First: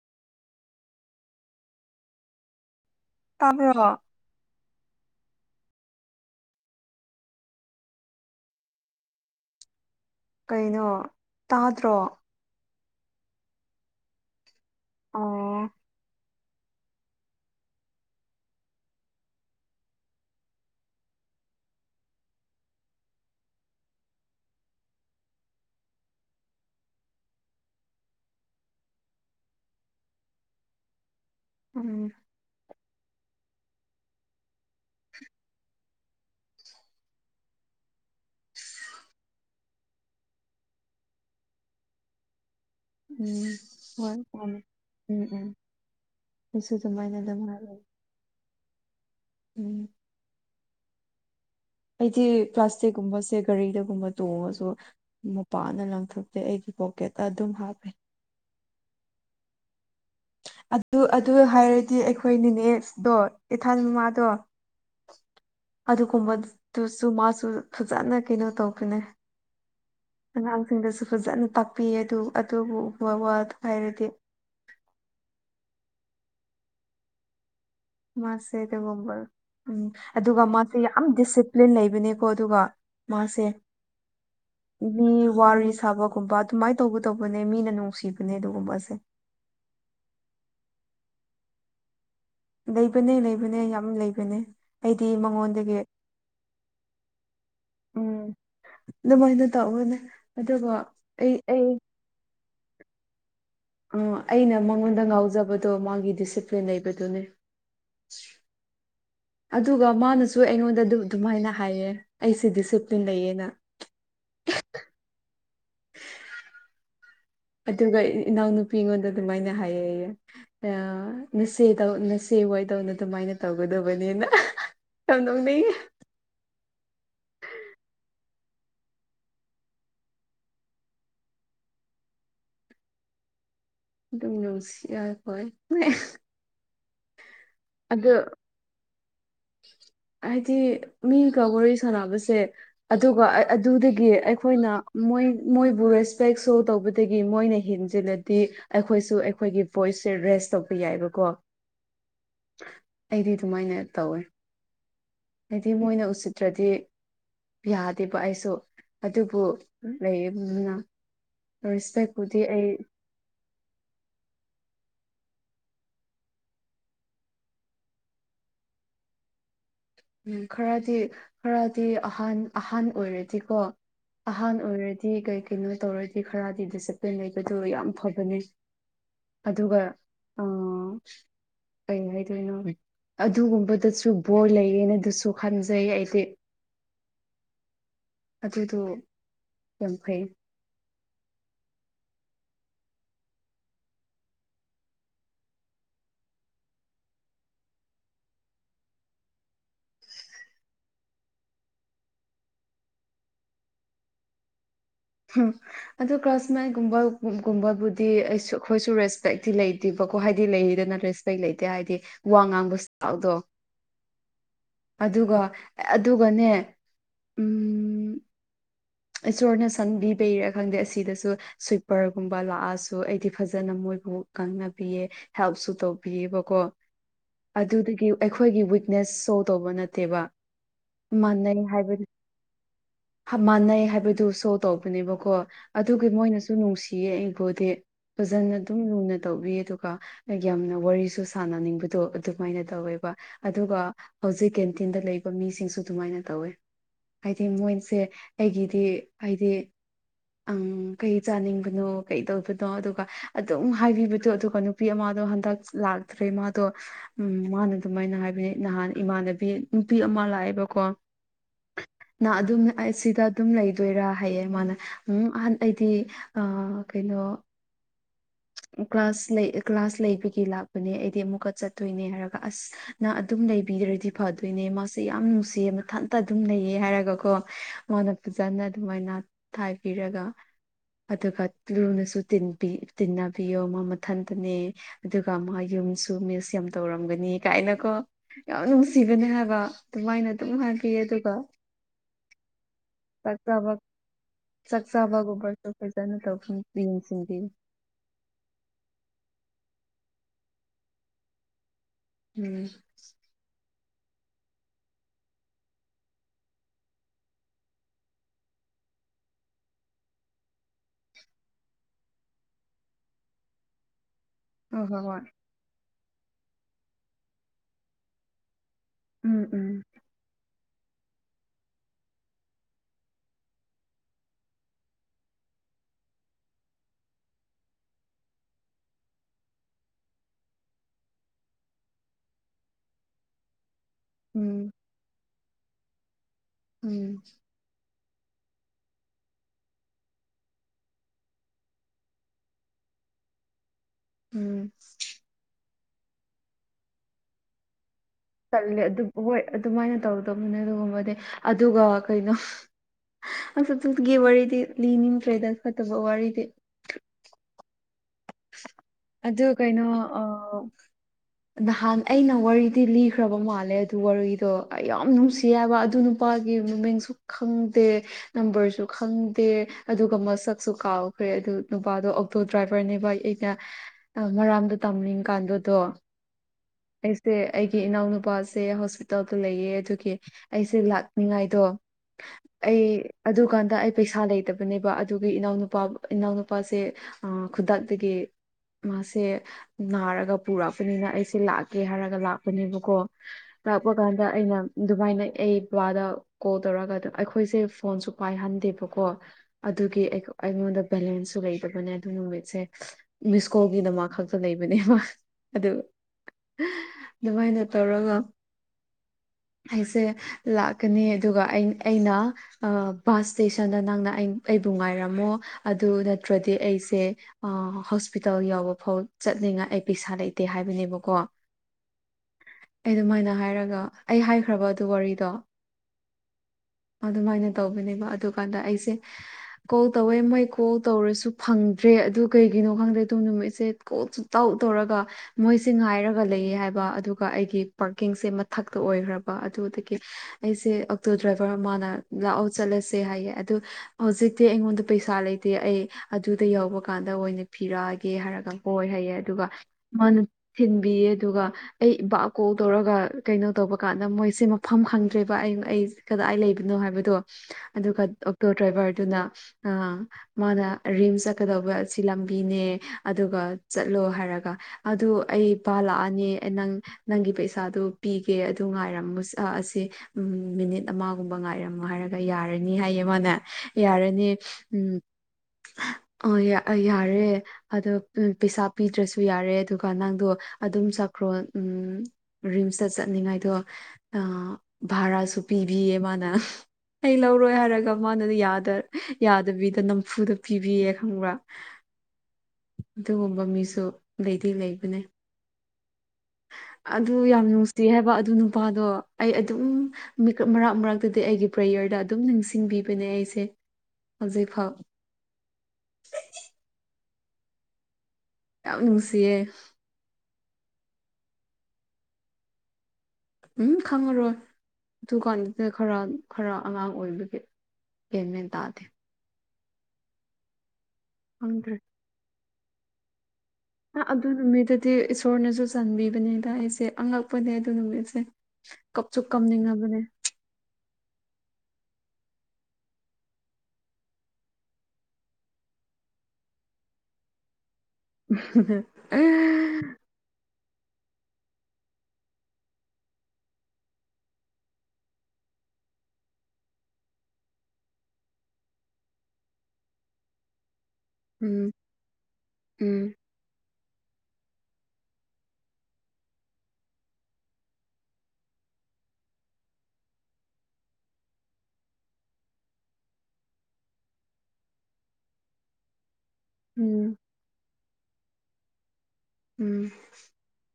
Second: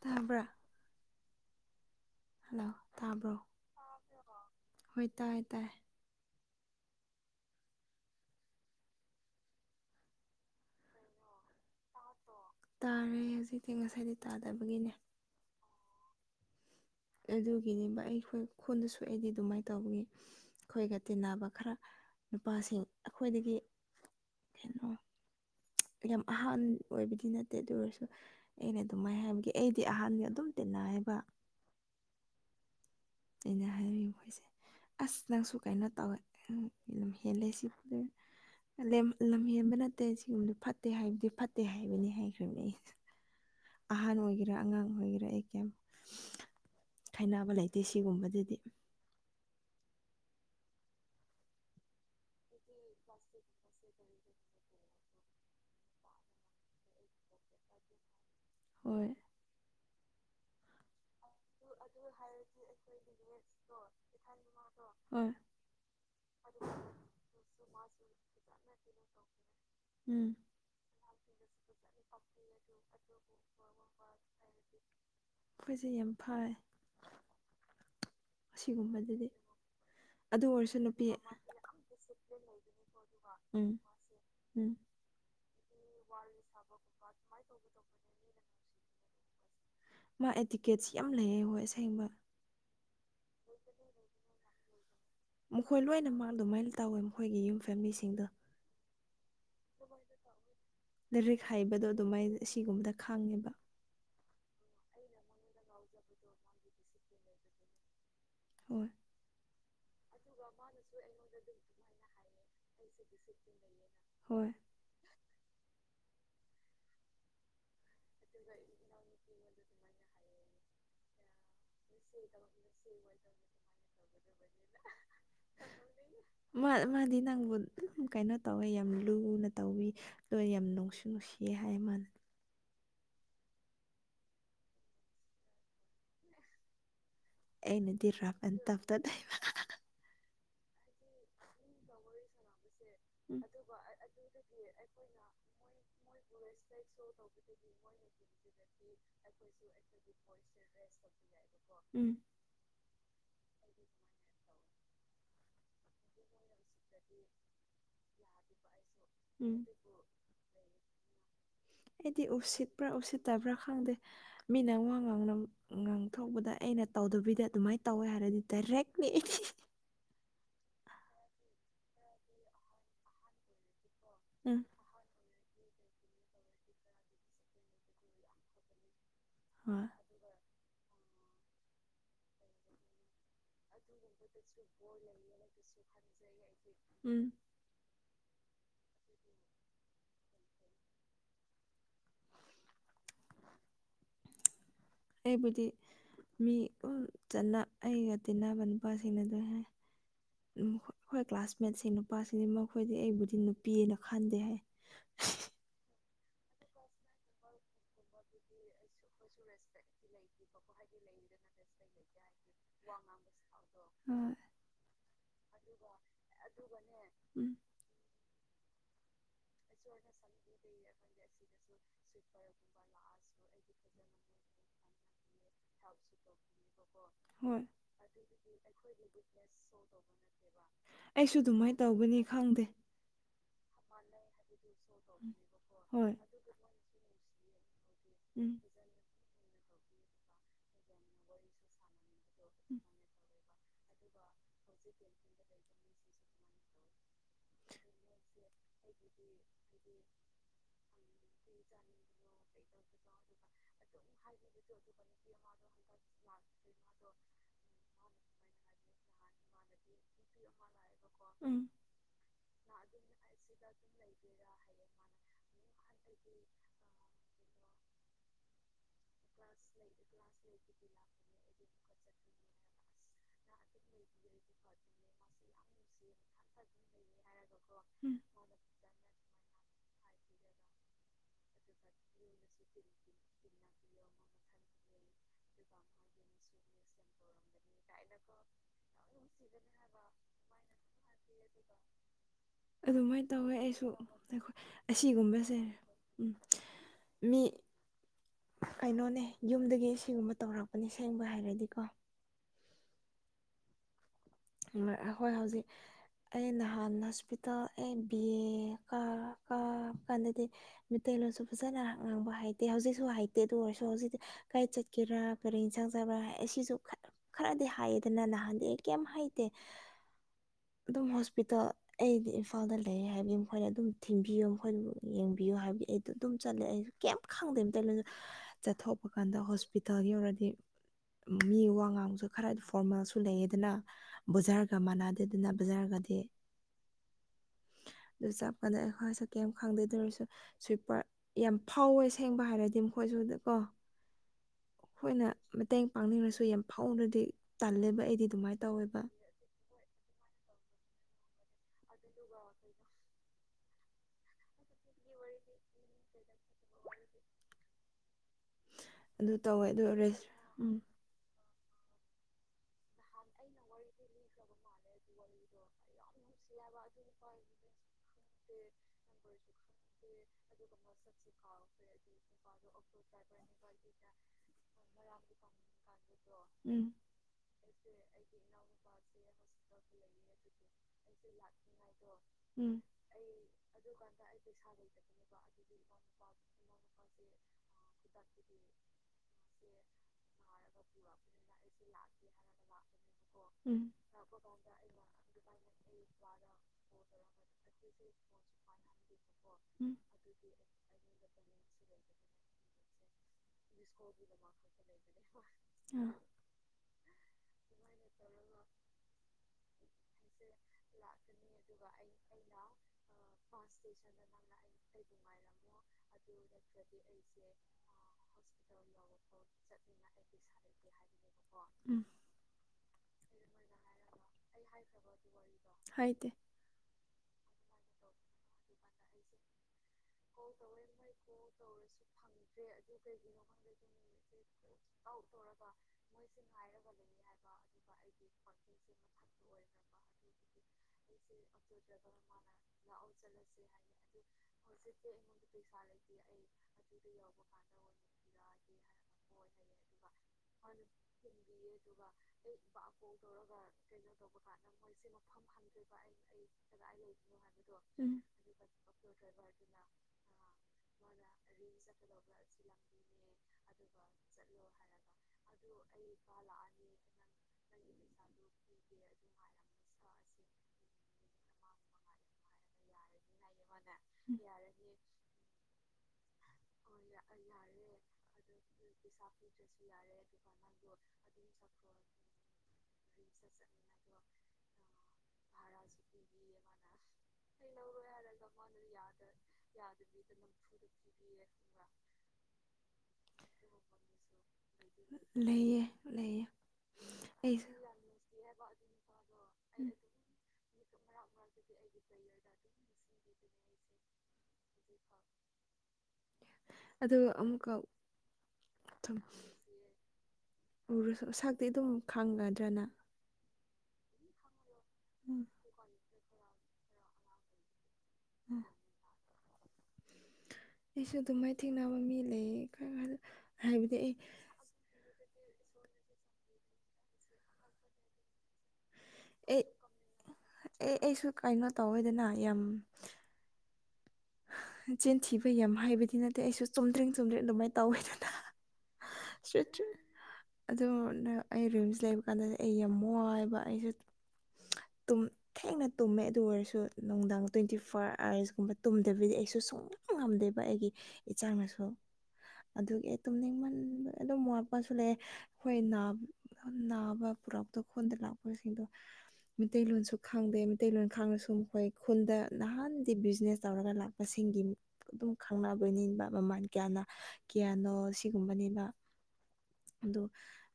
ꯇꯥꯕ꯭ꯔꯥ ꯍꯜꯂꯣ ꯇꯥꯕ꯭ꯔꯣ ꯇꯥꯕ꯭ꯔꯣ ꯍꯣꯏ ꯇꯥꯏꯦ ꯇꯥꯏ ꯀꯩꯅꯣ ꯇꯥꯗ꯭ꯔꯣ ꯇꯥꯔꯦ ꯍꯧꯖꯤꯛꯇꯤ ꯉꯁꯥꯏꯗꯤ ꯇꯥꯗꯕꯒꯤꯅꯦ꯫ ꯑꯣ ꯑꯗꯨꯒꯤꯅꯦꯕ ꯑꯩꯈꯣꯏ ꯈꯨꯟꯗꯁꯨ ꯑꯩꯗꯤ ꯑꯗꯨꯃꯥꯏꯅ ꯇꯧꯕꯒꯤ ꯑꯩꯈꯣꯏꯒ ꯇꯤꯟꯅꯕ ꯈꯔ ꯅꯨꯄꯥꯁꯤꯡ ꯑꯩꯈꯣꯏꯗꯒꯤ ꯀꯩꯅꯣ ꯌꯥꯝ ꯑꯍꯥꯟꯕ ꯑꯣꯏꯕꯗꯤ ꯅꯠꯇꯦ ꯑꯗꯨ ꯑꯣꯏꯔꯁꯨ ꯑꯩꯅ ꯑꯗꯨꯃꯥꯏꯅ ꯍꯥꯏꯕꯒꯤ ꯑꯩꯗꯤ ꯑꯍꯟꯒ ꯑꯗꯨꯝ ꯇꯤꯟꯅꯩꯌꯦꯕ ꯎꯝ꯫ ꯑꯩꯅ ꯍꯥꯏꯔꯤꯕ ꯃꯣꯏꯁꯦ ꯑꯁ ꯅꯪꯁꯨ ꯀꯩꯅꯣ ꯇꯧꯋꯦ ꯎꯝ ꯂꯝ ꯍꯦꯜꯂꯦ ꯁꯤꯕꯗꯨ ꯂꯝꯍꯦꯟꯕ ꯅꯠꯇꯦ ꯁꯤꯒꯨꯝꯕꯗ ꯐꯠꯇꯦ ꯍꯥꯏꯕꯗꯤ ꯐꯠꯇꯦ ꯍꯥꯏꯕꯅꯤ ꯍꯥꯏꯈ꯭ꯔꯕꯅꯦ ꯑꯩ ꯎꯝ ꯑꯍꯥꯟ ꯍꯣꯏ ꯑꯣꯏꯒꯦꯔꯥ ꯎꯝ ꯑꯉꯥꯡ ꯎꯝ ꯑꯣꯏꯒꯦꯔꯥ ꯑꯩ ꯎꯝ ꯀꯩꯝ ꯑꯩꯁꯨ ꯑꯗꯨꯃꯥꯏꯅ ꯑꯗꯨꯝ ꯈꯥꯏꯅꯕ ꯍꯥꯏꯔꯦ ꯂꯩꯇꯦ ꯁꯤꯒꯨꯝꯕꯗꯗꯤ ꯎꯝ ꯑꯩꯗꯤ ꯄ꯭ꯂꯥꯁꯇꯤꯛꯀꯨꯝꯕꯁꯦ ꯒꯥꯔꯤꯗ ꯨꯒꯨꯝꯕ ꯇꯣꯡꯉꯁꯨ ꯃꯄꯥꯟꯗ ꯂꯪꯊꯣꯛꯇꯦ ꯑꯩꯒꯤ ꯄꯣꯀꯦꯠꯇ ꯑꯗꯨꯝ ꯍꯥꯞꯄꯦ ꯍꯣꯏ ꯑꯗꯨ ꯑꯗꯨ ꯍꯥꯏꯔꯗꯤ ꯑꯩꯈꯣꯏ ꯅꯤꯅꯦꯁꯗꯣ ꯏꯊꯥꯟ ꯃꯃꯥꯗꯣ ꯍꯣꯏ ꯑꯗꯨꯒꯨꯝꯕꯗꯨꯁꯨ ꯃꯥꯁꯨ ꯐꯖꯅ ꯀꯩꯅꯣ ꯇꯧꯄꯅꯦ ꯎꯝ ꯑꯉꯥꯡꯁꯤꯡꯗꯁꯨ ꯐꯖꯅ ꯇꯥꯛꯄꯤꯌꯦ ꯑꯗꯨ ꯑꯗꯨꯕꯨ ꯋꯥ ꯋꯥꯗꯨ ꯍꯥꯏꯔꯗꯤ ꯑꯩꯈꯣꯏꯁꯦ ꯌꯥꯝ ꯐꯥꯏ ꯃꯥꯁꯦꯇ ꯀꯨꯝꯕ ꯑꯁꯤꯒꯨꯝꯕꯗꯗꯤ ꯎꯝ ꯑꯗꯨꯒ ꯑꯗꯨ ꯃꯥꯁꯦ ꯑꯣꯏꯔꯁꯨ ꯅꯨꯄꯤ ꯌꯥꯝ ꯗꯤꯁꯤꯄ꯭ꯂꯤꯟ ꯂꯩꯕꯅꯦꯀꯣ ꯑꯗꯨꯒ ꯃꯥꯁꯦ꯫ ꯎꯝ ꯎꯝ ꯃꯤ ꯋꯥꯔꯤ ꯁꯥꯕꯒꯨꯝꯕ ꯑꯗꯨꯃꯥꯏꯅ ꯇꯧꯒꯗꯧꯕꯅꯦ ꯃꯤꯅ ꯅꯨꯡꯁꯤꯕꯅꯦ ꯑꯗꯨꯒꯨꯝꯕꯁꯦ ꯃꯥ ꯑꯦꯇꯤꯀꯦꯠꯁ ꯌꯥꯝ ꯂꯩꯌꯦ ꯍꯣꯏ ꯑꯁꯦꯡꯕ ꯂꯩꯕꯅꯦ ꯂꯩꯕꯅꯦ ꯌꯥꯝ ꯂꯩꯕꯅꯦ ꯑꯩꯗꯤ ꯃꯉꯣꯟ ꯃꯈꯣꯏ ꯂꯣꯏꯅꯃꯛ ꯑꯗꯨꯃꯥꯏꯅ ꯇꯧꯋꯦ ꯃꯈꯣꯏꯒꯤ ꯌꯨꯝ ꯐꯦꯝꯂꯤꯁꯤꯡꯗꯣ ꯎꯝ ꯑꯗꯨꯃꯥꯏꯅ ꯇꯧꯕꯅꯦ ꯑꯗꯨꯒ ꯑꯩ ꯂꯥꯏꯔꯤꯛ ꯑꯩ ꯍꯩꯕꯗꯣ ꯑꯗꯨꯃꯥꯏꯅ ꯁꯤꯒꯨꯝꯕꯗ ꯈꯪꯉꯦꯕ ꯑ ꯑꯩꯅ ꯃꯉꯣꯟꯗ ꯉꯥꯎꯖꯕꯗꯣ ꯃꯥꯒꯤ ꯗꯤꯁꯤꯄ꯭ꯂꯤꯟ ꯂꯩꯕꯗꯨꯅꯦ ꯍꯣꯏ ꯑꯗꯨꯒ ꯃꯥꯅꯁꯨ ꯑꯩꯉꯣꯟꯗ ꯑꯗꯨ ꯑꯗꯨꯃꯥꯏꯅ ꯍꯥꯏꯌꯦ ꯑꯩꯁꯦ ꯗꯤꯁꯤꯄ꯭ꯂꯤꯟ ꯂꯩꯌꯦꯅ ꯍꯣꯏ ꯑꯗꯨꯒ ꯏꯅꯥꯎꯅꯨꯄꯤꯉꯣꯟꯗ ꯑꯗꯨꯃꯥꯏꯅ ꯍꯥꯏꯌꯦꯌꯦ ꯑ ꯅꯁꯦ ꯗꯧ ꯅꯆꯦ ꯍꯣꯏꯗꯧꯅ ꯑꯗꯨꯃꯥꯏꯅ ꯇꯧꯒꯗꯕꯅꯦꯅ ꯌꯥꯝ ꯅꯣꯛꯅꯤꯡꯉꯦ꯫ ꯃꯥꯗꯤ ꯅꯪꯕꯨ ꯑꯗꯨꯝ ꯀꯩꯅꯣ ꯇꯧꯋꯦ ꯌꯥꯝ ꯂꯨꯅ ꯇꯧꯋꯤ꯫ ꯗꯣꯏ ꯌꯥꯝ ꯅꯨꯡꯁꯨ ꯅꯨꯡꯁꯤꯌꯦ ꯍꯥꯏꯌꯦ ꯃꯥꯅ꯫ ꯑꯗꯨꯝ ꯌꯅꯨꯡꯁꯤ ꯌꯥ ꯍꯣꯏ꯫ ꯑꯩꯅꯗꯤ ꯑꯗꯣ ꯔꯞ ꯑꯦꯟ ꯇꯞꯇ [unintelligible] ꯍꯥꯏꯗꯤ ꯃꯤꯒ ꯋꯥꯔꯤ ꯁꯥꯟꯅꯕꯁꯦ꯫ ꯑꯗꯨꯒ ꯑꯗꯨꯗꯒꯤ ꯑꯩꯈꯣꯏꯅ ꯃꯣꯏ ꯃꯣꯏꯕꯨ ꯔꯦꯁꯄꯦꯛ ꯁꯣ ꯇꯧꯕꯗꯒꯤ ꯃꯣꯏꯅ ꯍꯦꯟꯖ ꯂꯗꯤ ꯑꯩꯈꯣꯏꯁꯨ ꯑꯩꯈꯣꯏꯒꯤ ꯚꯣꯏꯁꯁꯦ ꯔꯦꯁ ꯇꯧꯕ ꯌꯥꯏꯕꯀꯣ꯫ ꯎꯝ ꯑꯩꯗꯤ ꯑꯗꯨꯃꯥꯏꯅ ꯇꯧꯋꯦ ꯍꯥꯏꯗꯤ ꯃꯣꯏꯅ ꯎꯁꯤꯠꯇ꯭ꯔꯗꯤ ꯌꯥꯗꯦꯕ ꯑꯩꯁꯨ ꯑꯗꯨꯕꯨ ꯎꯝ ꯂꯩꯌꯦꯗꯅ ꯑꯩꯗꯤ ꯎꯁꯤꯠꯄ꯭ꯔꯥ ꯎꯁꯤꯠꯇꯕ꯭ꯔꯥ ꯈꯪꯗꯦ ꯃꯤꯅ ꯋꯥ ꯉꯥꯡꯅꯝ ꯉꯥꯡꯊꯣꯛꯄꯗ ꯑꯩꯅ ꯇꯧꯗꯕꯤꯗ ꯑꯗꯨꯃꯥꯏꯅ ꯇꯧꯋꯦ ꯍꯥꯏꯔꯗꯤ ꯗꯥꯏꯔꯦꯛꯅꯦ ꯑꯩꯗꯤ ꯎꯝ ꯈꯔꯗꯤ ꯈꯔꯗꯤ ꯑꯍꯥꯟ ꯑꯍꯥꯟ ꯑꯣꯏꯔꯗꯤꯀꯣ ꯎꯝ ꯑꯍꯥꯟ ꯑꯣꯏꯔꯗꯤ ꯀꯩ ꯀꯩꯅꯣ ꯇꯧꯔꯗꯤ ꯈꯔꯗꯤ ꯗꯤꯁꯤꯄ꯭ꯂꯤꯟ ꯂꯩꯕꯗꯨ ꯌꯥꯝ ꯐꯕꯅꯦ ꯑꯗꯨꯒ꯫ ꯍꯣꯏ ꯑ ꯀꯩ ꯍꯥꯏꯗꯣꯏꯅꯣ ꯑꯗꯨꯒꯨꯝꯕꯗꯁꯨ ꯕꯣꯔ ꯂꯩ꯫ ꯅ ꯑꯗꯨꯁꯨ ꯈꯟꯖꯩ ꯑꯩꯗꯤ꯫ ꯎꯝ ꯑꯗꯨꯗꯣ ꯌꯥꯝ ꯐꯩ ꯑꯩꯕꯨ ꯃꯤ ꯆꯅ ꯑꯩꯒ ꯇꯤꯟꯅꯕ ꯅꯨꯄꯥꯁꯤꯡꯅ ꯑꯗꯨꯝ ꯍꯥꯏ ꯑꯩꯈꯣꯏ ꯀ꯭ꯂꯥꯁꯃꯦꯠꯁꯤꯡ ꯅꯨꯄꯥꯁꯤꯗꯤ ꯃꯈꯣꯏꯗꯤ ꯑꯩꯕꯨꯗꯤ ꯅꯨꯄꯤꯑꯅ ꯈꯟꯗꯦ ꯍꯥꯏ ꯐ ꯑꯗꯨ ꯀ꯭ꯔꯣꯁ ꯃꯥꯏꯒꯨꯝꯕ ꯒꯨꯝꯕꯕꯨ꯫ ꯍꯥꯏꯗꯤ ꯑꯩ ꯑꯩꯈꯣꯏꯁꯨ ꯔꯦꯁꯄꯦꯛꯇꯤ ꯂꯩꯇꯦꯕꯀꯣ ꯍꯥꯏꯗꯤ ꯂꯩꯔꯤꯗꯅ ꯔꯦꯁꯄꯦꯛ ꯂꯩꯇꯦ ꯍꯥꯏꯗꯤ꯫ ꯋꯥ ꯉꯥꯡꯕ ꯁꯇꯥꯎꯗꯣ꯫ ꯍꯣꯏ꯫ ꯑꯗꯨꯒ ꯑꯗꯨꯒꯅꯦ ꯎꯝ꯫ ꯏꯁꯣꯔꯅ ꯁꯟꯕꯤꯕꯩꯔꯥ ꯈꯪꯗꯦ ꯑꯁꯤꯗꯁꯨ ꯁ꯭ꯋꯤꯞꯄꯔꯒꯨꯝꯕ ꯂꯥꯛꯑꯁꯨ ꯁꯨ ꯑꯩꯗꯤ ꯐꯖꯅ ꯃꯣꯏꯕꯨ ꯉꯥꯡꯅꯕꯤꯌꯦ ꯍꯦꯜꯞꯁꯨ ꯇꯧꯕꯤꯑꯕꯀꯣ ꯍꯣꯏ ꯑꯗꯨꯗꯒꯤ ꯑꯩꯈꯣꯏꯒꯤ ꯋꯤꯛꯅꯦꯁ ꯁꯣ ꯇꯧꯕ ꯅꯠꯇꯦꯕ ꯑꯩꯁꯨ ꯃꯥꯟꯅꯩ ꯑꯗꯨꯃꯥꯏꯅ ꯍꯥꯏꯕꯗꯤ ꯇꯧꯕꯅꯤ ꯈꯪꯗꯦ ꯃꯥꯟꯅꯩ ꯍꯥꯏꯕꯗꯨ ꯁꯣ ꯇꯧꯕꯅꯦꯕꯀꯣ ꯑꯗꯨꯒꯤ ꯍꯣꯏ ꯃꯣꯏꯅꯁꯨ ꯅꯨꯡꯁꯤꯌꯦ ꯑꯩꯕꯨꯗꯤ ꯎꯝ ꯐꯖꯅ ꯑꯗꯨꯝ ꯂꯨꯅ ꯇꯧꯕꯤ ꯑꯗꯨꯒ ꯌꯥꯝꯅ ꯋꯥꯔꯤꯁꯨ ꯁꯥꯟꯅꯅꯤꯡꯕꯗꯣ ꯑꯗꯨꯃꯥꯏꯅ ꯎꯝ ꯇꯧꯋꯦꯕ ꯑꯗꯨꯒ ꯍꯧꯖꯤꯛ ꯀꯦꯟꯇꯤꯟꯗ ꯂꯩꯕ ꯃꯤꯁꯤꯡꯁꯨ ꯑꯗꯨꯃꯥꯏꯅ ꯇꯧꯋꯦ ꯍꯥꯏꯗꯤ ꯃꯣꯏꯁꯦ ꯑꯩꯒꯤꯗꯤ ꯗꯤ ꯍꯥꯏꯗꯤ ꯑꯪ ꯀꯩ ꯆꯥꯅꯤꯡꯕꯅꯣ ꯀꯩ ꯇꯧꯕꯅꯣ ꯑꯗꯨꯒ ꯑꯗꯨꯝ ꯍꯥꯏꯕꯤꯕꯗꯣ ꯑꯗꯨꯒ ꯅꯨꯄꯤ ꯑꯃꯗꯣ ꯍꯟꯗꯛ ꯂꯥꯛꯇ꯭ꯔꯦ ꯃꯥꯗꯣ ꯎꯝ ꯃꯥꯅ ꯑꯗꯨꯃꯥꯏꯅ ꯍꯥꯏꯕꯅꯤ ꯅꯍꯥꯟ ꯏꯃꯥꯟꯅꯕꯤ ꯅꯨꯄꯤ ꯑꯃ ꯂꯥꯛꯑꯦꯕꯀꯣ ꯎꯝ ꯅ ꯑꯗꯨꯝ ꯑꯩ ꯁꯤꯗ ꯑꯗꯨꯝ ꯂꯩꯗꯣꯏꯔꯥ ꯍꯥꯏꯌꯦ ꯃꯥꯅ ꯎꯝ ꯑꯍꯟ ꯑꯩꯗꯤ ꯀꯩꯅꯣ ꯀ꯭ꯂꯥꯁ ꯀ꯭ꯂꯥꯁ ꯂꯩꯕꯒꯤ ꯂꯥꯛꯄꯅꯦ ꯑꯩꯗꯤ ꯑꯃꯨꯛꯀ ꯆꯠꯦ ꯆꯠꯇꯣꯏꯅꯦ ꯍꯥꯏꯔꯒ ꯑꯁꯅ ꯑꯗꯨꯝ ꯂꯩꯕꯤꯗ꯭ꯔꯗꯤ ꯐꯗꯣꯏꯅꯦ ꯃꯥꯁꯦ ꯌꯥꯝ ꯅꯨꯡꯁꯤ ꯑꯃ ꯑꯗꯨꯝ ꯂꯩꯌꯦ ꯍꯥꯏꯔꯒꯀꯣ ꯃꯥꯉꯣꯟꯅ ꯎꯝ ꯐꯖꯅ ꯑꯗꯨꯃꯥꯏꯅ ꯊꯥꯕꯤꯔꯒ ꯑꯗꯨꯒ ꯂꯨꯅꯁꯨ ꯇꯤꯟ ꯇꯤꯟꯅꯕꯤ ꯄꯤꯌꯣ ꯃꯥ ꯃꯊꯟꯇꯅꯦ ꯑꯗꯨꯒ ꯃꯥ ꯌꯨꯝꯁꯨ ꯃꯤꯛꯁ ꯌꯥꯝ ꯇꯧꯔꯝꯒꯅꯤ ꯀꯥꯏꯅꯀꯣ ꯌꯥꯝ ꯅꯨꯡꯁꯤꯕꯅꯦ ꯍꯥꯏꯕ ꯑꯗꯨꯃꯥꯏꯅ ꯑꯗꯨꯝ ꯍꯥꯕꯤꯌꯦ ꯑꯗꯨꯒ ꯇꯥꯗꯔꯦ [inaudible] ꯑꯗꯨꯃꯥꯏꯅ ꯆꯥꯛ ꯇꯧꯋꯦ ꯆꯥꯕ ꯑꯩꯁꯨ ꯑꯩꯈꯣꯏ ꯆꯥꯛ ꯑꯁꯤꯒꯨꯝꯕꯁꯦ ꯆꯥꯕꯒꯨꯝꯕꯁꯨ ꯐꯖꯅ ꯎꯝ ꯇꯧꯕꯤ ꯃꯤ ꯌꯦꯡꯁꯤꯟꯕꯤꯌꯨ ꯀꯩꯅꯣꯅꯦ ꯌꯨꯝꯗꯒꯤ ꯑꯁꯤꯒꯨꯝꯕ ꯇꯧꯔꯛꯄꯅꯦ ꯁꯦꯡꯕ ꯍꯥꯏꯔꯗꯤꯀꯣ ꯎꯝ ꯑꯈꯣꯏ ꯍꯧꯖꯤꯛ ꯑꯩ ꯅꯍꯥꯟ ꯍꯣꯁꯄꯤꯇꯥꯜ ꯑꯩ ꯕꯤ ꯑꯦ ꯀ ꯀꯥ ꯀꯥꯟꯗꯗꯤ ꯃꯤꯇꯩꯩꯂꯣꯟꯁꯨ ꯐꯖꯅꯍꯥ ꯍꯩꯇꯦ ꯍꯧꯖꯤꯛꯁꯨ ꯍꯩꯇꯦ ꯑꯗꯨ ꯑꯣꯏꯔꯁꯨ ꯍꯧꯖꯤꯛꯇꯤ ꯀꯥꯏ ꯍꯣꯏ ꯍꯣꯏ ꯆꯠꯀꯦꯔꯥ ꯍꯣꯏ ꯀꯔꯤ ꯏꯟꯁꯥꯡ ꯆꯥꯕ꯭ꯔꯥ ꯑꯁꯤꯁꯨ ꯈꯔꯗꯤ ꯍꯥꯏꯌꯦꯗꯅ ꯅꯍꯥꯟꯗꯤ ꯀꯩꯝ ꯇꯦ ꯎꯝ ꯎꯝ ꯑꯗꯨꯝ ꯍꯣꯁꯄꯤꯇꯥꯜ ꯑꯩꯗꯤ ꯏꯝꯐꯥꯜꯗ ꯂꯩ ꯍꯥꯏꯕꯩ ꯃꯈꯣꯏꯅ ꯑꯗꯨꯝ ꯊꯤꯟꯕꯤꯌꯨ ꯃꯈꯣꯏꯅ ꯌꯦꯡꯕꯤꯌꯨ ꯍꯥꯏꯕꯗꯤ ꯑꯩ ꯑꯗꯨꯝ ꯆꯠꯂꯦ ꯑꯩ ꯀꯩꯝ ꯈꯪꯗꯦꯕꯇ ꯑꯗꯨꯣꯏꯅ ꯆꯠꯊꯣꯛꯄ ꯀꯥꯟꯗ ꯍꯣꯁꯄꯤꯇꯥꯜꯒꯤ ꯑꯣꯏꯔꯗꯤ ꯃꯤ ꯋꯥ ꯉꯥꯡꯕꯁꯨ ꯈꯔꯗꯤ ꯐꯣꯔꯃꯦꯜꯁꯨ ꯂꯩꯌꯦꯗꯅ ꯎꯝ ꯕꯖꯥꯔꯒ ꯃꯥꯟꯅꯗꯦꯗꯨꯅ ꯕꯖꯥꯔꯒꯗꯤ ꯎꯝ ꯑꯗꯨ ꯆꯞꯄꯥꯟꯗ ꯑꯩꯈꯣꯏꯁꯨ ꯀꯩꯝ ꯈꯪꯗꯣꯏꯗꯔꯁꯨ ꯁ꯭ꯋꯤꯞꯄꯔ ꯌꯥꯝ ꯐꯥꯎꯋꯦ ꯁꯦꯡꯕ ꯍꯥꯏꯔꯗꯤ ꯃꯈꯣꯏ ꯁꯗ ꯀꯣ ꯎꯝ ꯑꯩꯈꯣꯏꯅ ꯃꯇꯦꯡ ꯄꯥꯡꯅꯤꯡꯉꯁꯨ ꯌꯥꯝ ꯐꯥꯎꯅꯗꯤ ꯇꯜꯂꯦꯕ ꯑꯩꯗꯤ ꯑꯗꯨꯃꯥꯏꯅ ꯆꯜꯂꯦ ꯇꯧꯋꯦꯕ ꯑꯗꯨ ꯍꯣꯏ ꯑꯗꯨꯃꯥꯏꯅ ꯇꯧꯔꯗꯕꯅꯦ ꯑꯗꯨꯒꯨꯝꯕꯗꯤ ꯑꯗꯨꯒ ꯀꯩꯅꯣ ꯑꯁꯒꯤ ꯋꯥꯔꯤꯗꯤ ꯂꯤꯅꯤꯡꯗ꯭ꯔꯦꯗ ꯐꯠꯇꯕ ꯋꯥꯔꯤꯗꯤ ꯑꯗꯨ ꯇꯧꯋꯦ ꯑꯗꯨ ꯀꯩꯅꯣ ꯔꯦ ꯑ ꯎꯝ ꯅꯍꯥꯟ ꯑꯩꯅ ꯋꯥꯔꯤꯗꯤ ꯂꯤꯈ꯭ꯔꯕ ꯃꯥꯜꯂꯦ ꯑꯗꯨ ꯋꯥꯔꯤꯗꯣ ꯑꯩ ꯌꯥꯝ ꯅꯨꯡꯁꯤ ꯍꯥꯏꯕ ꯑꯗꯨ ꯅꯨꯄꯥꯒꯤ ꯃꯃꯤꯡꯁꯨ ꯈꯪꯗꯦ ꯅꯝꯕꯔꯁꯨ ꯈꯪꯗꯦ ꯑꯗꯨꯒ ꯃꯁꯛꯁꯨ ꯀꯥꯎ ꯍꯣꯏ ꯑꯗꯨ ꯅꯨꯄꯥꯗꯣ ꯑꯣꯛꯇꯣ ꯗ꯭ꯔꯥꯏꯚꯔꯅꯦꯕ ꯑꯩꯒ ꯃꯔꯥꯝꯗꯣ ꯇꯝꯅꯤꯡ ꯀꯥꯟꯗꯨꯗꯣ ꯎꯝ ꯁꯦ ꯑꯩꯒꯤ ꯏꯅꯥꯎꯅꯨꯄꯥꯁꯦ ꯍꯣꯁꯄꯤꯇꯥꯜꯗ ꯂꯩꯌꯦ ꯑꯗꯨꯒꯤ ꯑꯩꯁꯦ ꯂꯥꯛꯅꯤꯡꯉꯥꯏꯗꯣ ꯎꯝ ꯑꯩ ꯑꯗꯨꯀꯥꯟꯗ ꯑꯩ ꯄꯩꯁꯥ ꯂꯩꯇꯕꯅꯦꯕ ꯑꯗꯨꯒꯤ ꯏꯅꯥꯎꯅꯨꯄꯥ ꯏꯅꯥꯎꯅꯨꯄꯥꯁꯦ ꯈꯨꯗꯛꯇꯒꯤ ꯃꯥꯁꯦ ꯅꯥꯔꯒ ꯄꯨꯔꯛꯄꯅꯤꯅ ꯑꯩꯁꯦ ꯂꯥꯛꯀꯦ ꯍꯥꯏꯔꯒ ꯂꯥꯛꯄꯅꯦꯕꯀꯣ ꯎꯝ ꯂꯥꯛꯄ ꯀꯥꯟꯗ ꯑꯩꯅ ꯑꯗꯨꯃꯥꯏꯅ ꯑꯩ ꯕꯥꯗ ꯀꯣꯜ ꯇꯧꯔꯒ ꯑꯩꯈꯣꯏꯁꯦ ꯐꯣꯟꯁꯨ ꯄꯥꯏꯍꯟꯗꯦꯕꯀꯣ ꯎꯝ ꯑꯗꯨꯒꯤ ꯑꯩꯉꯣꯟꯗ ꯕꯦꯂꯦꯟꯁꯁꯨ ꯂꯩꯗꯕꯅꯦ ꯑꯗꯨ ꯅꯨꯃꯤꯠꯁꯦ ꯃꯤꯁꯀꯣꯜꯒꯤ ꯗꯃꯛ ꯈꯛꯇ ꯂꯩꯕꯅꯦꯕ ꯑꯗꯨ ꯑ ꯑꯗꯨꯃꯥꯏꯅ ꯇꯧꯔꯒ ꯑꯩꯁꯦ ꯂꯥꯛꯀꯅꯤ ꯑꯗꯨꯒ ꯑꯩꯅ ꯕꯁ ꯏꯁꯇꯦꯁꯟꯗ ꯅꯪꯅ ꯑꯩꯕꯨ ꯉꯥꯏꯔꯝꯃꯣ ꯑꯗꯨ ꯅꯠꯇ꯭ꯔꯗꯤ ꯑꯩꯁꯦ ꯑ ꯍꯣꯁꯄꯤꯇꯥꯜ ꯌꯥꯎꯕ ꯐꯥꯎ ꯆꯠꯅꯤꯡꯉꯥꯏ ꯑꯩ ꯄꯩꯁꯥ ꯂꯩꯇꯦ ꯍꯥꯏꯕꯅꯦꯕꯀꯣ ꯎꯝ ꯑꯩ ꯗꯨꯃꯥꯏꯅ ꯍꯥꯏꯔꯒ ꯑꯩ ꯍꯥꯏꯈ꯭ꯔꯕ ꯑꯗꯨ ꯋꯥꯔꯤꯗꯣ ꯍꯥꯏꯗꯦ ꯑꯗꯨꯃꯥꯏꯅ ꯇꯧꯕꯅꯦꯕ ꯑꯗꯨꯀꯥꯟꯗ ꯑꯩꯁꯦ ꯀꯣꯜ ꯇꯧꯋꯦ ꯃꯣꯏ ꯀꯣꯜ ꯇꯧꯔꯁꯨ ꯐꯪꯗ꯭ꯔꯦ ꯑꯗꯨ ꯀꯩꯒꯤꯅꯣ ꯈꯪꯗꯦ ꯑꯗꯨ ꯅꯨꯃꯤꯠꯁꯦ ꯀꯣꯜꯁꯨ ꯇꯩ ꯇꯧꯔꯒ ꯃꯣꯏꯁꯦ ꯉꯥꯏꯔꯒ ꯂꯩꯌꯦ ꯍꯥꯏꯕ ꯑꯗꯨꯒ ꯑꯩꯒꯤ ꯄꯥꯔꯀꯤꯡꯁꯦ ꯃꯊꯛꯇ ꯑꯣꯏꯈ꯭ꯔꯕ ꯑꯗꯨꯗꯒꯤ ꯑꯩꯁꯦ ꯑꯣꯛꯇꯣ ꯗ꯭ꯔꯥꯏꯚꯔ ꯃꯥꯅ ꯂꯥꯛꯑꯣ ꯆꯠꯂꯁꯦ ꯍꯥꯏꯌꯦ ꯑꯗꯨ ꯍꯧꯖꯤꯛꯇꯤ ꯑꯩꯉꯣꯟꯗ ꯄꯩꯁꯥ ꯂꯩꯇꯦ ꯑꯩ ꯑꯗꯨꯗ ꯌꯧꯕ ꯀꯥꯟꯗ ꯑꯣꯏꯅ ꯐꯤꯔꯛꯑꯒꯦ ꯍꯥꯏꯔꯒ ꯍꯣꯏ ꯍꯥꯏꯌꯦ ꯑꯗꯨꯒ ꯃꯥꯅ ꯊꯤꯟꯕꯤꯌꯦ ꯑꯗꯨꯒ ꯑꯩ ꯏꯄꯥ ꯀꯣꯜ ꯇꯧꯔꯒ ꯀꯩꯅꯣ ꯇꯧꯕ ꯀꯥꯟꯗ ꯃꯣꯏꯁꯦ ꯃꯐꯝ ꯈꯪꯗ꯭ꯔꯦꯕ ꯑꯩ ꯑꯩ ꯀꯗꯥꯏ ꯂꯩꯕꯅꯣ ꯍꯥꯏꯕꯗꯣ ꯑꯗꯨꯒ ꯑꯣꯛꯇꯣ ꯗ꯭ꯔꯥꯏꯚꯔꯗꯨꯅ ꯑ ꯃꯥꯅ ꯔꯤꯝꯁ ꯆꯠꯀꯗꯧꯕ ꯑꯁꯤ ꯂꯝꯕꯤꯅꯦ ꯑꯗꯨꯒ ꯆꯠꯂꯣ ꯍꯥꯏꯔꯒ ꯑꯗꯨ ꯑꯩ ꯏꯄꯥ ꯂꯥꯛꯑꯅꯤ ꯅꯪ ꯅꯪꯒꯤ ꯄꯩꯁꯥꯗꯣ ꯄꯤꯒꯦ ꯑꯗꯨ ꯉꯥꯏꯔꯝꯁꯥ ꯁꯦ ꯎꯝ ꯃꯤꯅꯤꯠ ꯑꯃꯒꯨꯝꯕ ꯉꯥꯏꯔꯝꯃꯣ ꯍꯥꯏꯔꯒ ꯌꯥꯔꯅꯤ ꯍꯥꯏꯌꯦ ꯃꯥꯅꯦ ꯌꯥꯔꯅꯤ ꯎꯝ ꯑꯣ ꯌꯥ ꯌꯥꯔꯦ ꯑꯗꯣ ꯄꯩꯁꯥ ꯄꯤꯗ꯭ꯔꯁꯨ ꯌꯥꯔꯦ ꯑꯗꯨꯒ ꯅꯪꯗꯣ ꯑꯗꯨꯝ ꯆꯈ꯭ꯔꯣ ꯎꯝ ꯔꯤꯝꯁꯇ ꯆꯠꯅꯤꯡꯉꯥꯏꯗꯣ ꯚꯥꯔꯥꯁꯨ ꯄꯤꯕꯤꯌꯦ ꯃꯥꯅ ꯑꯩ ꯂꯧꯔꯣꯏ ꯍꯥꯏꯔꯒ ꯃꯥꯅꯗꯤ ꯌꯥꯗꯕꯤꯗ ꯅꯝꯐꯨꯗ ꯄꯤꯕꯤꯌꯦ ꯈꯪꯕ꯭ꯔꯥ ꯑꯗꯨꯒꯨꯝꯕ ꯃꯤꯁꯨ ꯂꯩꯗꯤ ꯂꯩꯕꯅꯦ ꯂꯩꯌꯦ ꯂꯩꯌꯦ ꯑꯗꯨ ꯌꯥꯝ ꯑꯩꯁꯨ ꯅꯨꯡꯁꯤ ꯍꯥꯏꯕ ꯑꯗꯨ ꯅꯨꯄꯥꯗꯣ ꯑꯩ ꯑꯗꯨꯝ ꯎꯝ ꯃꯔꯛ ꯃꯔꯛ ꯑꯗꯨꯏ ꯑꯩꯒꯤ ꯄ꯭ꯔꯦꯌꯔꯗ ꯑꯗꯨꯝ ꯅꯤꯡꯁꯤꯡꯕꯤꯕꯅꯦ ꯑꯩꯁꯦ ꯍꯧꯖꯤꯛꯐꯥꯎ ꯑꯗꯣ ꯑꯃꯨꯛꯀ ꯌꯥꯝ ꯊꯝ ꯅꯨꯡꯁꯤꯌꯦ ꯎꯔꯗꯤ ꯃꯁꯛꯇꯤ ꯑꯗꯨꯝ ꯈꯪꯒꯗ꯭ꯔ ꯅꯪ ꯎꯝ ꯈꯪꯉꯔꯣꯏ ꯎꯝ ꯗꯨꯀꯥꯟꯗꯨꯗ ꯈꯔ ꯈꯔ ꯑꯉꯥꯡ ꯑꯣꯏꯕꯒꯤ ꯒꯦꯟꯃꯦꯟ ꯇꯥꯗꯦ ꯑꯩꯁꯨ ꯑꯗꯨꯝ ꯈꯪꯗ꯭ꯔꯦ ꯃꯥꯏꯊꯦꯡꯅꯕ ꯃꯤ ꯂꯩꯌꯦ ꯈꯒ ꯑꯗꯨ ꯅꯨꯃꯤꯠꯇꯗꯤ ꯏꯁꯣꯔꯅꯁꯨ ꯆꯥꯟꯕꯤꯕꯅꯦꯗ ꯑꯩꯁꯦ ꯑꯉꯛꯄꯅꯦ ꯑꯗꯨ ꯅꯨꯃꯤꯠꯁꯦ ꯀꯛꯁꯨ ꯀꯝꯅꯤꯡꯉꯕꯅꯦ ꯑꯦ ꯑꯩꯁꯨ ꯀꯩꯅꯣ ꯇꯧꯋꯦꯗꯅ ꯌꯥꯝ ꯆꯦꯟ ꯊꯤꯕ ꯌꯥꯝ ꯍꯥꯏꯕꯗꯤ ꯅꯠꯇꯦ ꯑꯩꯁꯨ ꯆꯨꯝꯗ꯭ꯔꯤ ꯆꯨꯝꯗ꯭ꯔꯤ ꯑꯗꯨꯃꯥꯏꯅ ꯇꯧꯋꯦꯗꯅ ꯁꯦꯠ ꯑꯗꯨ ꯅ ꯑꯩ ꯔꯤꯝꯁ ꯂꯩꯕ ꯀꯥꯟꯗꯗꯤ ꯑꯩ ꯌꯥꯝ ꯋꯥꯏꯕ ꯑꯩꯖꯦ ꯊꯦꯡꯅ ꯇꯨꯝꯃꯦ ꯑꯗꯨ ꯑꯣꯏꯔꯁꯨ ꯅꯨꯡꯗꯥꯡ ꯇ꯭ꯋꯦꯟꯇꯤ ꯐꯣꯔ ꯑꯥꯋꯔꯁꯀꯨꯝꯕ ꯇꯨꯝꯗꯕꯤꯗꯤ ꯑꯩꯁꯨ ꯁꯨꯡ ꯉꯝꯗꯦꯕ ꯑꯩꯒꯤ ꯎꯝ ꯏꯆꯥꯅꯁꯨ ꯎꯝ ꯑꯗꯨꯒꯤ ꯇꯨꯝꯅꯤꯡ ꯃꯟ ꯑꯗꯨꯝ ꯋꯥꯔꯛꯄꯁꯨ ꯂꯩꯑꯦ ꯑꯩꯈꯣꯏ ꯅꯥ ꯅꯥꯕ ꯄꯨꯔꯛꯄ ꯈꯨꯟꯗ ꯂꯥꯛꯄꯁꯤꯡꯗꯣ ꯃꯩꯇꯩꯂꯣꯟꯁꯨ ꯈꯥꯡꯗꯦ ꯃꯩꯇꯩꯂꯣꯟ ꯈꯪꯉꯁꯨ ꯃꯈꯣꯏ ꯈꯨꯟꯗ ꯅꯍꯥꯟꯗꯤ ꯕꯤꯖꯤꯅꯦꯁ ꯇꯧꯔꯒ ꯂꯥꯛꯄꯁꯤꯡꯒꯤ ꯑꯗꯨꯝ ꯈꯪꯅꯕ ꯅꯤꯡꯕ ꯃꯃꯥꯟ ꯀꯌꯥꯅ ꯎꯝ ꯀꯤꯌꯥꯅꯣ ꯁꯤꯒꯨꯝꯕꯅꯦꯕ ꯎꯝ ꯑꯗꯨ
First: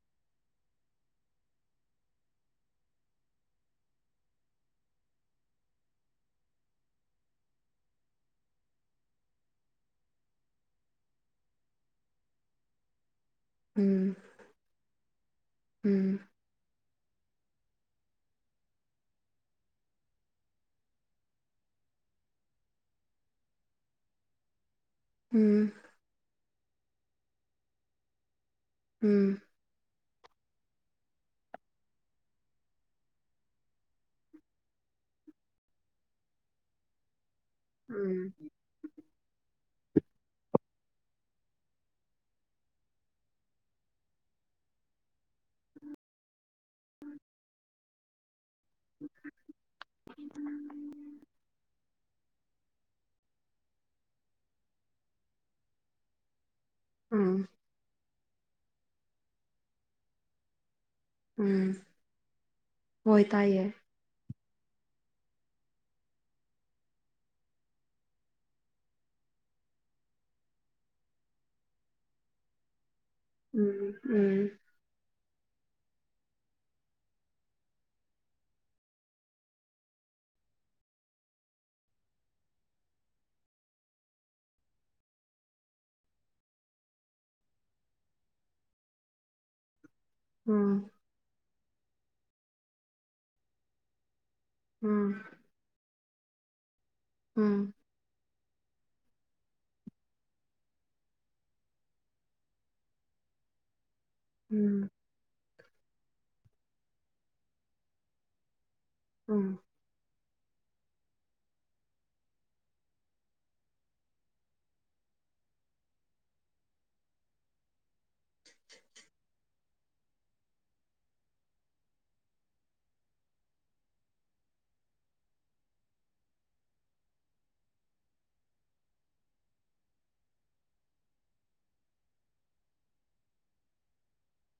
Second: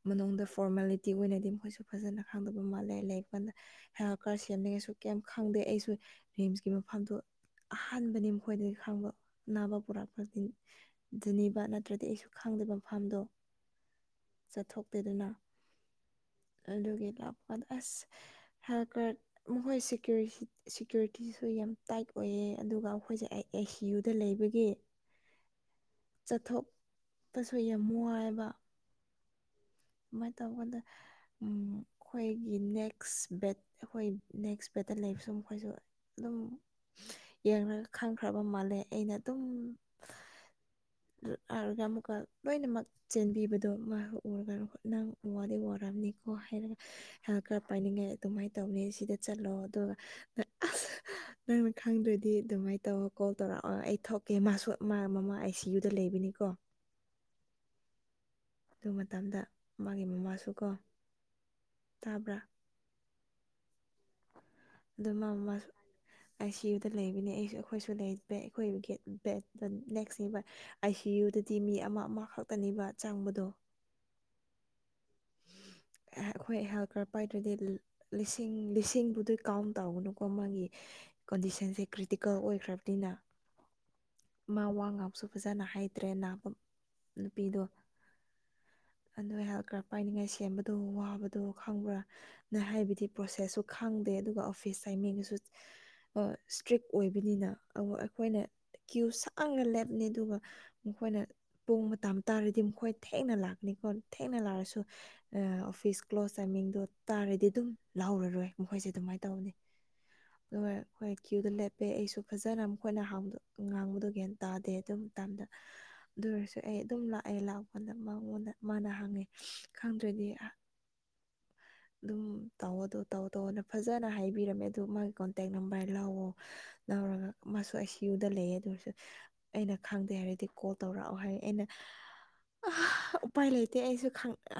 ꯃꯅꯨꯡꯗ ꯐꯣꯔꯃꯦꯂꯤꯇꯤ ꯑꯣꯏꯅꯗꯤ ꯃꯈꯣꯏꯁꯨ ꯐꯖꯅ ꯈꯪꯗꯕ ꯃꯥꯜꯂꯦ ꯂꯩ ꯀꯥꯟꯗ ꯍ ꯀꯥꯔ ꯁꯦꯝꯅꯤꯡꯉꯁꯨ ꯀꯩꯝ ꯈꯪꯗꯦ ꯑꯩꯁꯨ ꯔꯤꯝꯁꯀꯤ ꯃꯐꯝꯗꯨ ꯑꯍꯥꯟꯕꯅꯤ ꯃꯈꯣꯏꯗꯒꯤ ꯈꯪꯕ ꯑꯅꯥꯕ ꯄꯨꯔꯛꯄꯁꯤ ꯅꯤꯕ ꯅꯠꯇ꯭ꯔꯗꯤ ꯑꯩꯁꯨ ꯈꯪꯗꯕ ꯃꯐꯝꯗꯣ ꯎꯝ ꯆꯠꯊꯣꯛꯇꯦꯗꯅ ꯎꯝ ꯑꯗꯨꯒꯤ ꯂꯥꯛꯄꯀꯥꯟꯗ ꯑꯁ ꯍꯦꯜꯠ ꯀꯔꯠ ꯃꯈꯣꯏꯒꯤ ꯁꯦꯀ꯭ꯌꯨꯔꯤꯇꯤꯁꯨ ꯌꯥꯝ ꯇꯥꯏꯠ ꯑꯣꯏꯌꯦ ꯑꯗꯨꯒ ꯑꯩꯈꯣꯏꯁꯦ ꯑꯩ ꯑꯥꯏ ꯁꯤ ꯌꯨꯗ ꯂꯩꯕꯒꯤ ꯎꯝ ꯆꯠꯊꯣꯛꯄꯁꯨ ꯌꯥꯝ ꯋꯥꯏꯋꯦꯑꯕ ꯎꯝ ꯃꯥꯏ ꯇꯧꯕꯗ ꯎꯝ ꯑꯩꯈꯣꯏꯒꯤ ꯅꯦꯛꯁ ꯕꯦꯠ ꯑꯩꯈꯣꯏ ꯅꯦꯛꯁ ꯕꯦꯠꯇ ꯂꯩꯕ ꯁꯨꯝ ꯃꯈꯣꯏꯁꯨ ꯑꯗꯨꯝ ꯌꯦꯡꯈ꯭ꯔꯒ ꯎꯝ ꯈꯪꯈ꯭ꯔꯕ ꯃꯥꯜꯂꯦ ꯑꯩꯅ ꯑꯗꯨꯝ ꯂꯥꯔꯒ ꯑꯃꯨꯛꯀ ꯂꯣꯏꯅꯃꯛ ꯆꯦꯟꯕꯤꯕꯗꯣ ꯃꯥ ꯎꯔꯒꯅ ꯅꯪ ꯋꯥ ꯋꯥꯔꯝꯅꯤꯀꯣ ꯍꯥꯏꯔꯒ ꯍꯦꯜ ꯀꯥꯔ ꯄꯥꯏꯅꯤꯡꯉꯥꯏ ꯑꯗꯨꯃꯥꯏꯅ ꯇꯧꯅꯤ ꯁꯤꯗ ꯆꯠꯂꯣ ꯑꯗꯨꯒ ꯅꯪꯅ ꯈꯪꯗꯔ꯭ꯤ ꯗꯤ ꯑꯗꯨꯃꯥꯏꯅ ꯇꯧꯔ ꯀꯣꯜ ꯇꯧꯔꯛꯑꯣ ꯑꯩ ꯊꯣꯛꯀꯦ ꯃꯥꯁꯨ ꯃꯃꯥ ꯑꯥꯏ ꯁꯤ ꯌꯨꯗ ꯂꯩꯕꯅꯤꯀꯣ ꯎꯝ ꯑꯗꯨ ꯃꯇꯝꯗ ꯃꯥꯒꯤ ꯃꯃꯥꯁꯨ ꯀꯣ ꯎꯝ ꯇꯥꯕ꯭ꯔꯥ ꯍꯣꯏ ꯇꯥꯏꯌꯦ ꯑꯗꯨ ꯃꯥ ꯃꯥꯁꯨ ꯑꯥꯏ ꯁꯤ ꯌꯨꯗ ꯂꯩꯕꯅꯦ ꯑꯩꯁꯨ ꯑꯩꯈꯣꯏꯁꯨ ꯂꯩ ꯑꯩꯈꯣꯏ ꯕꯦꯠ ꯅꯦꯛꯁꯅꯦꯕ ꯑꯥꯏ ꯁꯤ ꯌꯨꯗꯗꯤ ꯃꯤ ꯑꯃ ꯑꯃꯈꯛꯇꯅꯦꯕ ꯆꯪꯕꯗꯣ ꯎꯝ ꯎꯝ ꯑꯩꯈꯣꯏ ꯍꯦꯜ ꯀꯥꯔ ꯄꯥꯏꯗ꯭ꯔꯗꯤ ꯂꯤꯁꯤꯡ ꯂꯤꯁꯤꯡꯕꯨꯗꯨ ꯀꯥꯎꯟ ꯇꯧꯒꯅꯨꯀꯣ ꯃꯥꯒꯤ ꯀꯣꯟꯗꯤꯁꯟꯁꯦ ꯀ꯭ꯔꯤꯇꯤꯀꯦꯜ ꯑꯣꯏꯈ꯭ꯔꯕꯅꯤꯅ ꯃꯥ ꯋꯥ ꯉꯥꯡꯕꯁꯨ ꯐꯖꯅ ꯍꯩꯇ꯭ꯔꯦ ꯅꯥꯕ ꯅꯨꯄꯤꯗꯣ ꯑꯗꯨꯣ ꯍꯦꯜ ꯀ꯭ꯔ ꯄꯥꯏꯅꯤꯡꯉꯥꯏ ꯁꯦꯝꯕꯗꯣ ꯎꯝ ꯋꯥꯕꯗꯣ ꯈꯪꯕ꯭ꯔꯥꯅ ꯍꯥꯏꯕꯗꯤ ꯄ꯭ꯔꯣꯁꯦꯁꯁꯨ ꯈꯪꯗꯦ ꯑꯗꯨꯒ ꯎꯝ ꯏꯁꯥꯏꯃꯤꯡꯁꯨ ꯏꯁꯇ꯭ꯔꯤꯛ ꯑꯣꯏꯕꯅꯤꯅ ꯎꯝ ꯑꯩꯈꯣꯏꯅ ꯀ꯭ꯌꯨ ꯁꯥꯡꯅ ꯂꯦꯞꯅꯤ ꯑꯗꯨꯒ ꯃꯈꯣꯏꯅ ꯄꯨꯡ ꯃꯇꯝ ꯇꯥꯔꯗꯤ ꯃꯈꯣꯏ ꯊꯦꯡꯅ ꯂꯥꯛꯀꯅꯤꯀꯣ ꯊꯦꯡꯅ ꯂꯥꯛꯑꯥꯁꯨ ꯎꯝ ꯑꯣꯐꯤꯁ ꯀ꯭ꯂꯣꯁ ꯇꯥꯏꯃꯤꯡꯗꯣ ꯇꯥꯔꯗꯤ ꯑꯗꯨꯝ ꯂꯥꯎꯔꯔꯣꯏ ꯃꯈꯣꯏꯁꯦ ꯑꯗꯨꯃꯥꯏꯅ ꯇꯧꯅꯤ ꯎꯝ ꯑꯗꯨꯒ ꯑꯩꯈꯣꯏ ꯀ꯭ꯌꯨꯗ ꯂꯦꯞꯄꯦ ꯑꯩꯁꯨ ꯐꯖꯅ ꯃꯈꯣꯏꯅ ꯍꯥꯡꯕ ꯉꯥꯡꯕꯗꯨꯒ ꯒꯌ꯭ꯥꯟ ꯇꯥꯗꯦ ꯑꯗꯨ ꯃꯇꯝꯗ ꯑꯗꯨ ꯑꯣꯏꯔꯁꯨ ꯑꯩ ꯑꯗꯨꯝ ꯂꯥꯛꯑꯦ ꯂꯥꯛꯄꯗ ꯃꯉꯣꯟꯗ ꯃꯥꯅ ꯍꯪꯉꯦ ꯈꯪꯗ꯭ꯔꯗꯤ [unintelligible] ꯑꯗꯨꯝ ꯇꯧꯑꯣ ꯑꯗꯨ ꯇꯧ ꯇꯧꯅ ꯐꯖꯅ ꯍꯥꯏꯕꯤꯔꯝꯃꯦ ꯑꯗꯨꯗ ꯃꯥꯒꯤ ꯀꯣꯟꯇꯦꯛ ꯅꯝꯕꯔ ꯂꯧꯑꯣ ꯂꯧꯔꯒ ꯃꯥꯁꯨ ꯑꯥꯏ ꯁꯤ ꯌꯨꯗ ꯂꯩꯌꯦ ꯑꯗꯨ ꯑꯣꯏꯔꯁꯨ ꯑꯩꯅ ꯈꯪꯗꯦ ꯍꯥꯏꯔꯗꯤ ꯀꯣꯜ ꯇꯧꯔꯛꯑꯣ ꯍꯥꯏ ꯑꯩꯅ ꯑ ꯎꯄꯥꯏ ꯂꯩꯇꯦ ꯑꯩꯁꯨ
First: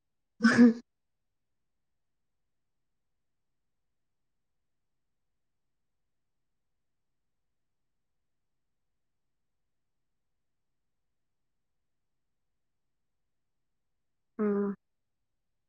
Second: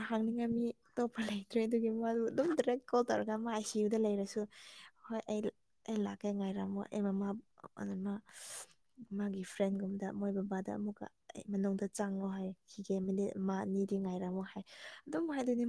ꯍꯥꯡꯅꯤꯡꯉꯥꯏ ꯃꯤ ꯑꯇꯣꯞꯄ ꯂꯩ ꯇ꯭ꯔꯦ ꯑꯗꯨꯒꯤ ꯃꯥꯗꯨ ꯑꯗꯨꯝ ꯗꯥꯏꯔꯦꯛ ꯀꯣꯜ ꯇꯧꯔꯒ ꯃꯥ ꯑꯥꯏ ꯁꯤ ꯌꯨꯗ ꯂꯩꯔꯁꯨ ꯍꯣꯏ ꯑꯩ ꯑꯩ ꯂꯥꯛꯀꯦ ꯉꯥꯏꯔꯝꯃꯣ ꯑꯩ ꯃꯃꯥ ꯑꯗꯨꯅ ꯃꯥꯒꯤ ꯐ꯭ꯔꯦꯟꯒꯨꯝꯕꯗ ꯃꯣꯏ ꯕꯕꯥꯗ ꯑꯃꯨꯛꯀ ꯑꯩ ꯃꯅꯨꯡꯗ ꯆꯪꯉꯣ ꯍꯥꯏ ꯈꯤꯒꯦ ꯃꯤꯅꯤꯠ ꯃꯥ ꯑꯅꯤꯗꯤ ꯉꯥꯏꯔꯝꯃꯣ ꯍꯥꯏ ꯎꯝ ꯑꯗꯨꯝ ꯍꯥꯏꯅꯤ ꯃꯥ